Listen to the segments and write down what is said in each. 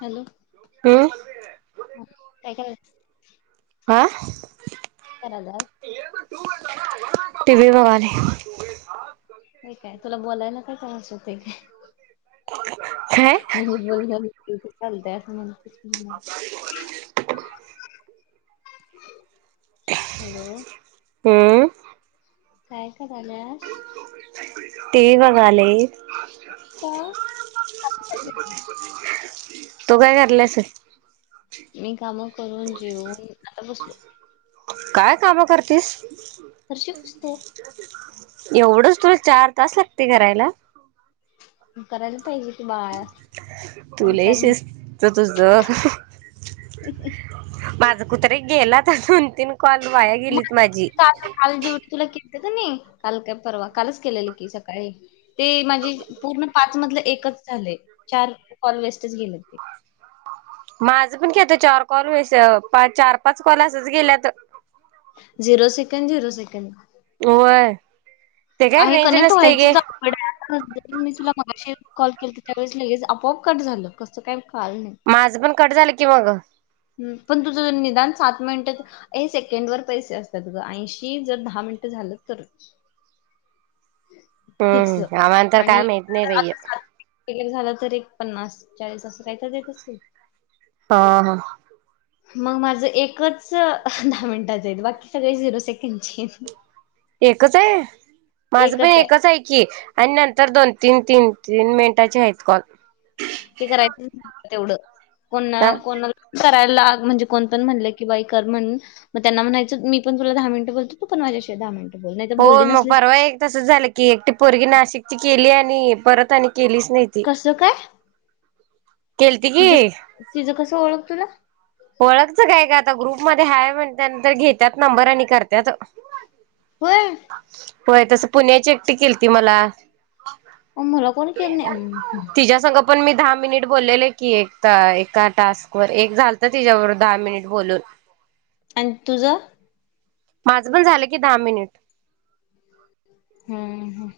Hello हम [unintelligible] काय करस. आ [unintelligible] करा दा [unintelligible] टी वी बघालोय. हे काय तुला बोलाय काय त्रास होतंय. काय म्हणजे बोल, बोल बोलते चालतय असं म्हणते. [unintelligible] हॅलो? हम्म काय करालयास? टीव्ही बघायलय. छ का गणपती पण तू काय करल्यास? मी कामं करून जेऊन आता बसलो. काय कामं करतीस? फरशी पुसतो एवढंच तुला चार तास लागते करायला. करायला पाहिजे ते बाळ पोचल ज ज ज [unintelligible] माझ कुत्रे गेल्यात तर दोन तीन कॉल वाया गेलीत. माझी काल काल जेवुण तुला केलत की नई काल काय परवा कालच केलेल की सकाळी ते माझी पूर्ण पाच मधले एकच झाले चार कॉल वेस्टच गेलेत ते माझं पण की आता चार कॉल व्यस चार पाच कॉल असच गेल्यात त झिरो सेकंड झिरो सेकंड होय. ते काय आहे रेंज कनेक्ट नसतय गे व्हायचं अवघडहाय आता जरी मी तुला मगाशी कॉल केलंत त्यावेळेस लगेच आपोआप कट झालं कसं काय कळालं नाही. माझं पण कट झालं की मग पण तुझं निदान सात मिनिट सेकंड वर पैसे असतात ग ऐशी जर दहा मिनट झाल. झालं तरचं हम्म आम्हांना तर काय माहीत नाई बाई य आता सात वगैरे झालं तर एक पन्नास चाळीस असं काही तर देत असतील. हा हा मग माझ एकच दहा मिनिटात हाईत बाकी सगळे झिरो सेकंडचेयेत. एकच हाय माझ पण आहे. एकच हाय की आणि नंतर दोन तीन तीन तीन मिनटाचे आहेत कॉल हे करायचं तेवढं कोण हा कोणा करायला म्हणजे कोण पण म्हणलं की बाई कर म्हणून मग त्यांना म्हणायचं मी पण तुला दहा मिनट बोलतो तू पण माझ्या शी दहा मिनिटं बोल नाही तर हो बोलली मग नसलीस परवा एक तस झालं की एकटी पोरगी नाशिकची केली आणि परत आणि केलीच नाय ती कसं काय केलती की, तिचं तिचं कसं ओळख तुला ओळखच काय काय गं आता ग्रुप मध्ये हाय म्हणत्या न त्यानंतर घेतात नंबर आणि करत्यात. होय. होय तसं पुण्याची एकटी केलती मला अहो मला कोण केलं नाय अं हं तिच्या संग पण मी दहा मिनिट बोललेले की एक एका टास्कवर एक झालत तिच्याबरोबर दहा मिनिट बोलून आणि तुझ? माझं पण झालं की दहा मिनिट हम्म ह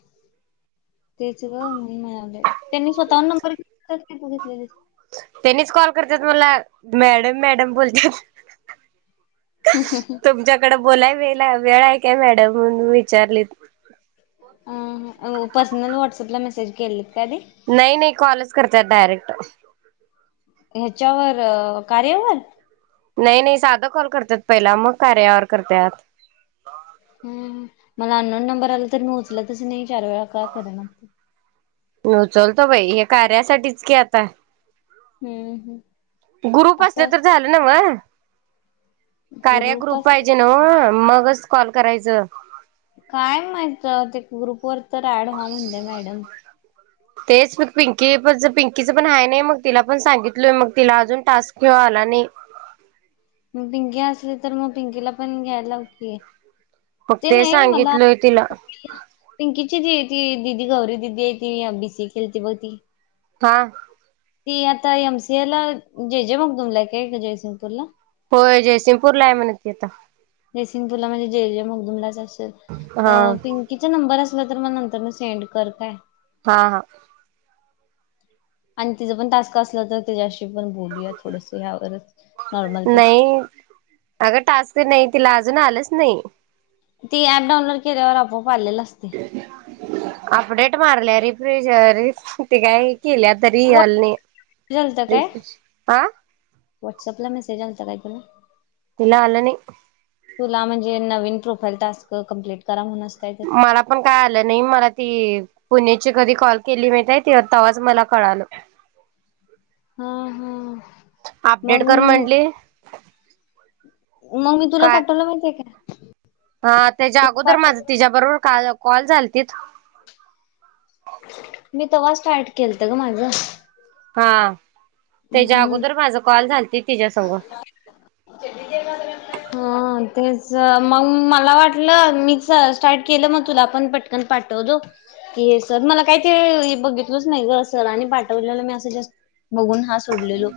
तेच गं म्हणून म आलं त्यांनी स्वतः हुन नंब बरं घेतलेला का तु घेतलेलीस त्यांनीच कॉल करतात मला मॅडम मॅडम बोलत्यात. [inaudible] बोलायला वे वेळ आहे काय मॅडम म्हणून विचारलीत. पर्सनल व्हाट्सअप ला मेसेज केलेत काय आधी नाही -नाही कॉलच करत्यात डायरेक्ट ह्याच्यावर कार्यावर नाही -नाही साधा कॉल करतात पहिला मग कार्यावर करत्यात हम मला अननोन नंबर आला तर मी उचलतच नाही चार वेळा का करणात मागत मी उचलतो बाई हे कार्यासाठीच की आता [inaudible] हम्म हम्म. ग्रुप असले असं तर असतं झालं नवं मग कार्या ग्रुप पाहिजे नवं मगच कॉल करायचं काय माहित ते ग्रुप वर तर ऍड हो म्हणलंय मॅडम तेच मग पिंकी पण पिंकीचं पण आहे नाही मग तिला पण सांगितलोय मग तिला अजून टास्क नाही आला आणि मग पिंकी असली तर मग पिंकीला पण घ्यायला लाव की मग ते नाही मला सांगितलोय [inaudible] तिला पिंकीची जी ती दिदी गौरी दिदी आहे ती बी सी केलती -बघ ती हा ती आता एम सी एला जेजे मग तुमलाय का आहे का जयसिंगपूरला होय जयसिंगपूरला आहे म्हणथ जेसिंग पूला म्हणजे जे जे मगदुमलाच असेल हा पिंकीचा नंबर अस तर म नंतर सेंड करतय हा हा आणि तिचं पण टाासक असलं तर त्याच्याशी ण बोलूया थोडस ह्या नॉर्मलपेक्षा नाही अगं टाचक नाही तिला अजून आलंच नाही ती ऍप डाउनलोड केल्यावर आपोआप आलेल असते अपडेट मारल्या रिफ्रिजर ते काय केले आता व्हॉट्सअप रियालने हा व्हॉट्सअप ला मेसेज आलता काही पण इला आलने तुला म्हणजे नवीन प्रोफाईल टास्क कं्प्लीट करा म्ह मला पण काय आलं नाही मला ती पुण्याची कधी कॉल केली मिळतय तेताव्हाच मला कळाल हा हा अपडेट मग कर म्हटली मग मी तुला काय पाठवलं माहितीे का हा त्याच्या तू अगोदर माझ पाठवलं तिच्या्या बरोबर काल कॉल झाल त मी तेव्हा स्टार्ट केलत ग माझं हा त्याच्या म्हणून अगोदर माझ कॉल झाल हा तेच मग मला वाटलं मीच स्टार्ट केलं मग तुला पण पटकन पाठव दो हे सर मला काही ते बघितलंच नाही गर सर आणि पाठवलेलं मी असं जास्त बघून हा सोडलेलो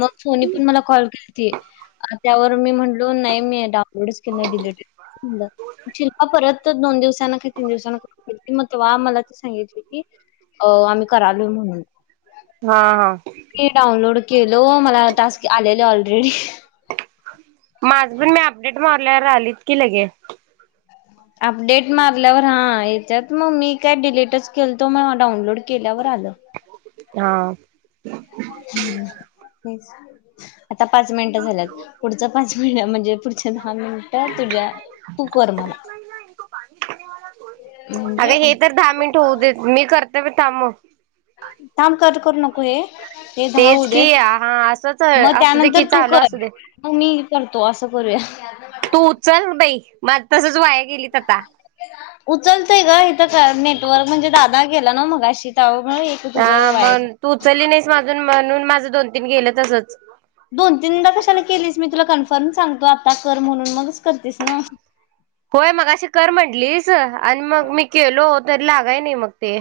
मग सोनी पण मला कॉल केली त त्यावर मी म्ह ी डालोड शि परत दोन दिव तीन दिव मग तेव्हा मला ते सांगितले की अ आम्ही करालोय म्हणून हा हा डाउनलोड केलो मला टास्क आलेले ऑलरेडी माझ पण मी अपडेट मारल्यावर राहिलीत की लगे अपडेट मारल्यावर हा याच्यात मग मी काय डिलेटच केलतो मग डाउनलोड केल्यावर लं हा हम्म तेच आता पाच मिनिटं झाल्यात पुढच पाच मिनिटं म्हणजे पुढच्या दहा मिनिटं तुझ्या तूकर मला म्हणजे अगं हे तर दहा मिनिट होऊ देत मी करते थांब. थांब कट करू नको हे. ते धाव तेच देत की हा असंच मग असू दे त्यानंतर की तू चालू कर, असू दे मग मी करतो असं करूया. [unintelligible] तू उचल बाई, मझ तसच वाया गेलीत आता. उचलतय ग इथं का नेटवर्क म्हणजे दादा गेला ना मग अशी त हा मग तू उचलली नाहीस माजून म्हणून माझं दोन तीन गेलं तसंच. दोन तीनदा कशाला केलीस मी तुला कन्फर्म सांगतो आता कर म्हणून मगच करतेस ना. होय मग अशी कर म्हंटलीस आणि, मग मी केलो तर लागाय नाही मग ते.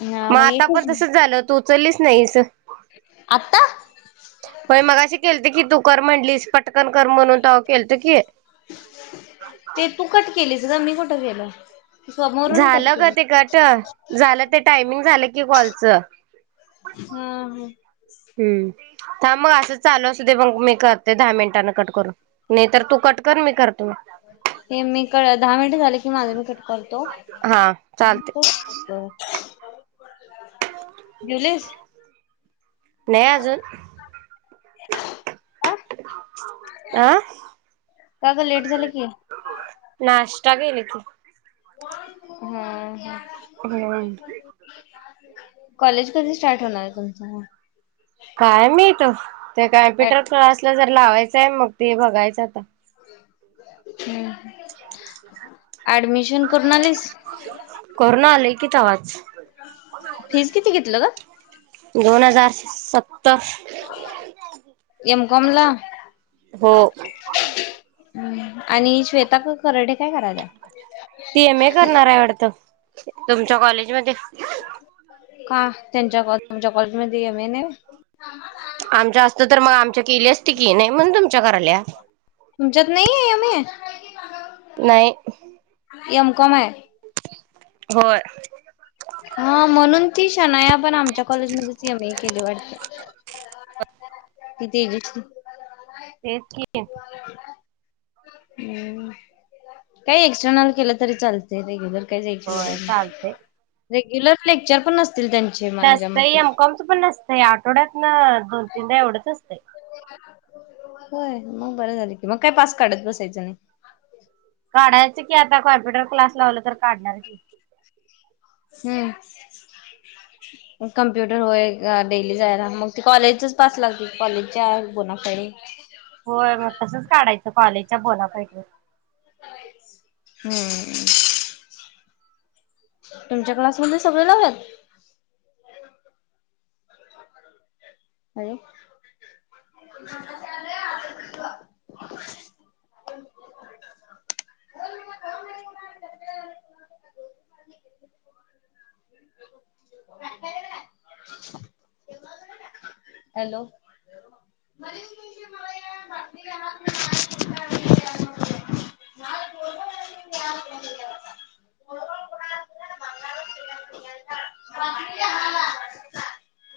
हा मग आता पण तस एकच झालं तू उचललीच नाहीस. आता म्हण मग अे केलते की तू. कर म्हणलीस पटकन कर म्हणून त केलत की. ते तू कट केलीस ग मी कुठं केलं. समोरून कट झालं ग केले ते कट झालं ते टायमिंग झालं की कॉलच. हम्म हम. हम्म. हां मग असं चालू असू दे मग, मी करते दहा मिनिटांने कट करून, नाही तर तू कट कर मी करते. हे मी क दहा मिनट झाले की माझा मी कट करतो. हा चालते हम् खप. ज्युलस. नाही अजून. ह अ का का लेट झालं की? जागेले त. हम् ह. हो. कॉलेज कधी स्टार्ट होणार तुमचा? काय मी तो ते कॉम्प्युटर क्लासला जर लावायचंय मग ते बघायचं आता. घर प ऍडमिशन करून आलीस [unintelligible] करुन आलंय कि तवाच. फीज किती घेतलं ग दोन हजार सत्तर. एम कौम ला? हो आणि श्वेता करडे काय करायला? ती एम ए करणार आहे वडत तुमच्या कॉलेजमध्येध्ये. का त्यांच्यामच्या कॉलेज मध्ये एम ए न? आमच असत तर मग आमच्या केली असती, की नाही म्हण तुमच्या कराल्या. तुमच्यात नाही आहे एम ए? नाही एम कोम आहे. होय. हा म्हणून ती छान आया पण आमच्या कॉलेज एम ए केले वाटते. ते गच. तेची हम् काही एक्स्टर्नल केलं तरी चालत रेग्युलर. होय चालतय. ेग्युलर लेक्चर पण, नसतील त्यांचे माझ्या नसतंय मते. एमकॉमच पण नसतं, आठवड्यात ना दोन तीनदा एवढंच असतं. होय मग बरं झालं कि मग काय पास काढत बसायचं नाही. काढायचं की आता कॉम्प्युटर क्लास लावल तर काढणार की. हम्म. कम्प्युटर होय डेली जायला मग ती कॉलेजच पास लागते कॉलेजच्या कुणाकडे. होय मग तसंच काढायचं कॉलेजच्या बोलापैकी हम्म तुमच्या क्लासमध्ये सगळे लावत अरे हॅलो बा ह